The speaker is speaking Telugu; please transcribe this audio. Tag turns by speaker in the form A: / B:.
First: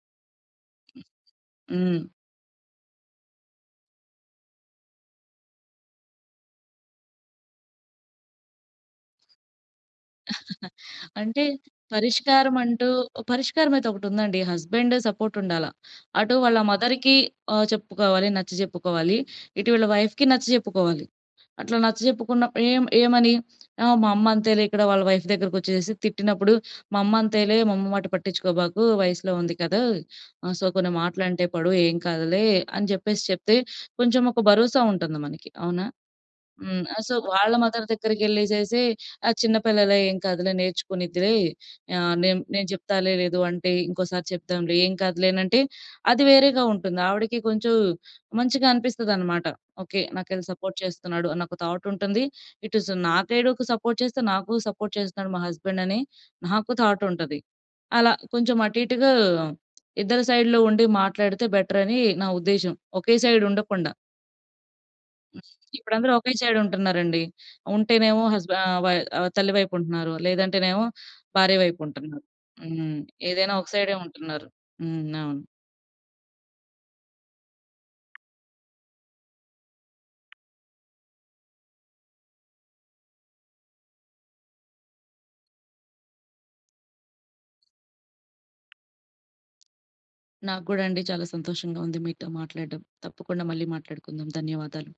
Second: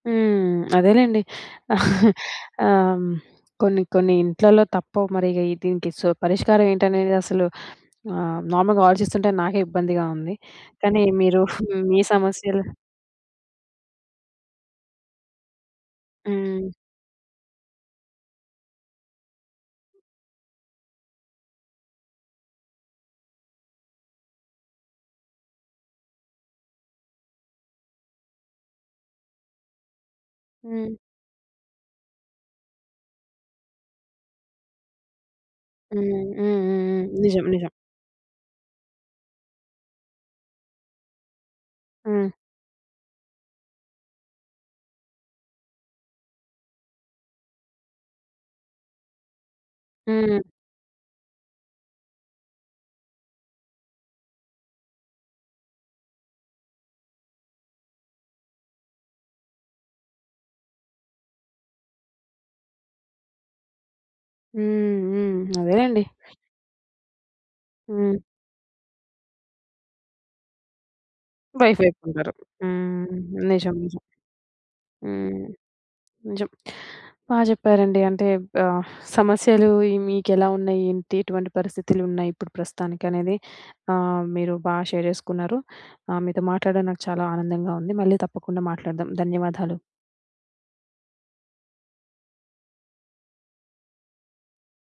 A: హ్మ్. అదేలేండి.
B: హ్మ్.
A: ఆ! హ్మ్. కొన్ని కొన్ని ఇంట్లల్లో తప్పవు మరీ ఇగ ఈ దీనికి సో, పరిష్కారం ఏంటనేది అసలు ఆహ్, నార్మల్‌గా ఆలోచిస్తుంటే, నాకే ఇబ్బందిగా ఉంది. కానీ మీరు
B: అంటే
A: మీ సమస్యలు
B: పరిష్కారమంటూ, పరిష్కారమయితే ఒకటుందండి. హస్బెండ్ సపోర్ట్ ఉండాల. అటు వాళ్ళ
A: హ్మ్.
B: మదర్‌కి ఆ! చెప్పుకోవాలి, నచ్చజెప్పుకోవాలి. ఇటు వీళ్ళ వైఫ్‌కి నచ్చజెప్పుకోవాలి. అట్లా నచ్చజెప్పుకున్నప్పుడు ఏం ఏమని ఆ! మా అమ్మ అంతేలే, ఇక్కడ వాళ్ళ వైఫ్ దగ్గరకొచ్చేసేసి తిట్టినప్పుడు, "మా అమ్మ అంతేలే మా అమ్మ మాట పట్టిచ్చుకోబాకు వయసులో ఉంది కదా! ఆ! సో,
A: హ్మ్.
B: కొన్ని మాటలంటే పడు ఏం కాదులే" అని జెప్పేసి చెప్తే, కొంచెం ఒక భరోసా ఉంటంది మనకి. అవునా?
A: హ్మ్. హ్మ్. హ్మ్.
B: హ్మ్. ఆ!
A: హ్మ్.
B: సో,
A: నిజం.
B: వాళ్ళ
A: నిజం.
B: మదర్ దగ్గరికెళ్ళేసేసి "ఆ! చిన్న పిల్లలే, ఏం కాదులే, నేర్చుకునిద్దిలే, ఆహ్,
A: హ్మ్.
B: నేను నేను జెప్తాలే. లేదు అంటే, ఇంకోసారి చెప్దాంలే. ఏం కాదులేనంటే," అది వేరేగా ఉంటుంది. ఆవిడకి కొంచెం మంచిగా అనిపిస్తనమాట. ఓకే.
A: హ్మ్.
B: నాకెళ్ళి సపోర్ట్ చేస్తున్నాడు అనొక థాట్ ఉంటుంది. ఇటుస్ నా సైడుకు సపోర్ట్ చేస్తూ నాకు సపోర్ట్ చేస్తున్నాడు మా హస్బెండని నాకు థాట్ ఉంటది. అలా కొంచెం అటు ఇటుగా ఇద్దరి సైడ్‌లో ఉండి, మాట్లాడితే బెటరని నా ఉద్దేశ్యం ఒకే సైడ్ ఉండకుండా.
A: హ్మ్. హ్మ్.
B: హ్మ్. ఇప్పుడు
A: అదేలేండి.
B: అందరూ ఒకే సైడ్ ఉంటన్నారండి.
A: హ్మ్.
B: ఉంటేనేమో హస్బె ఆహ్, వయ్ ఆహ్, తల్లి వైపు ఉంటున్నారు. లేదంటేనేమో భార్య వైపు
A: వైఫ్ వైపు
B: ఉంటున్నారు.
A: ఉండరు.
B: హ్మ్.
A: హ్మ్.
B: ఏదైనా ఒక
A: నిజం.
B: సైడే
A: నిజం.
B: ఉంటున్నారు. హ్మ్. అవును.
A: హ్మ్. నిజం. బా జెప్పారండి. అంటే ఆహ్, సమస్యలు ఇయి మీకు ఎలా ఉన్నయి? ఏంటి, ఎటువంటి పరిస్థితులున్నయి, ఇప్పుడు ప్రస్తుతానికనేది ఆహ్, మీరు బా షేర్ జేసుకున్నారు. ఆహ్, మీతో మాట్లాడ్డం నాకు చాలా ఆనందంగా ఉంది. మళ్ళీ తప్పకుండా మాట్లాడదాం. ధన్యవాదాలు.
B: నాకూ గూడా అండి. చాలా సంతోషంగా ఉంది మీతో మాట్లాడ్డం. తప్పకుండా మళ్లీ మాట్లాడుకుందాం. ధన్యవాదాలు.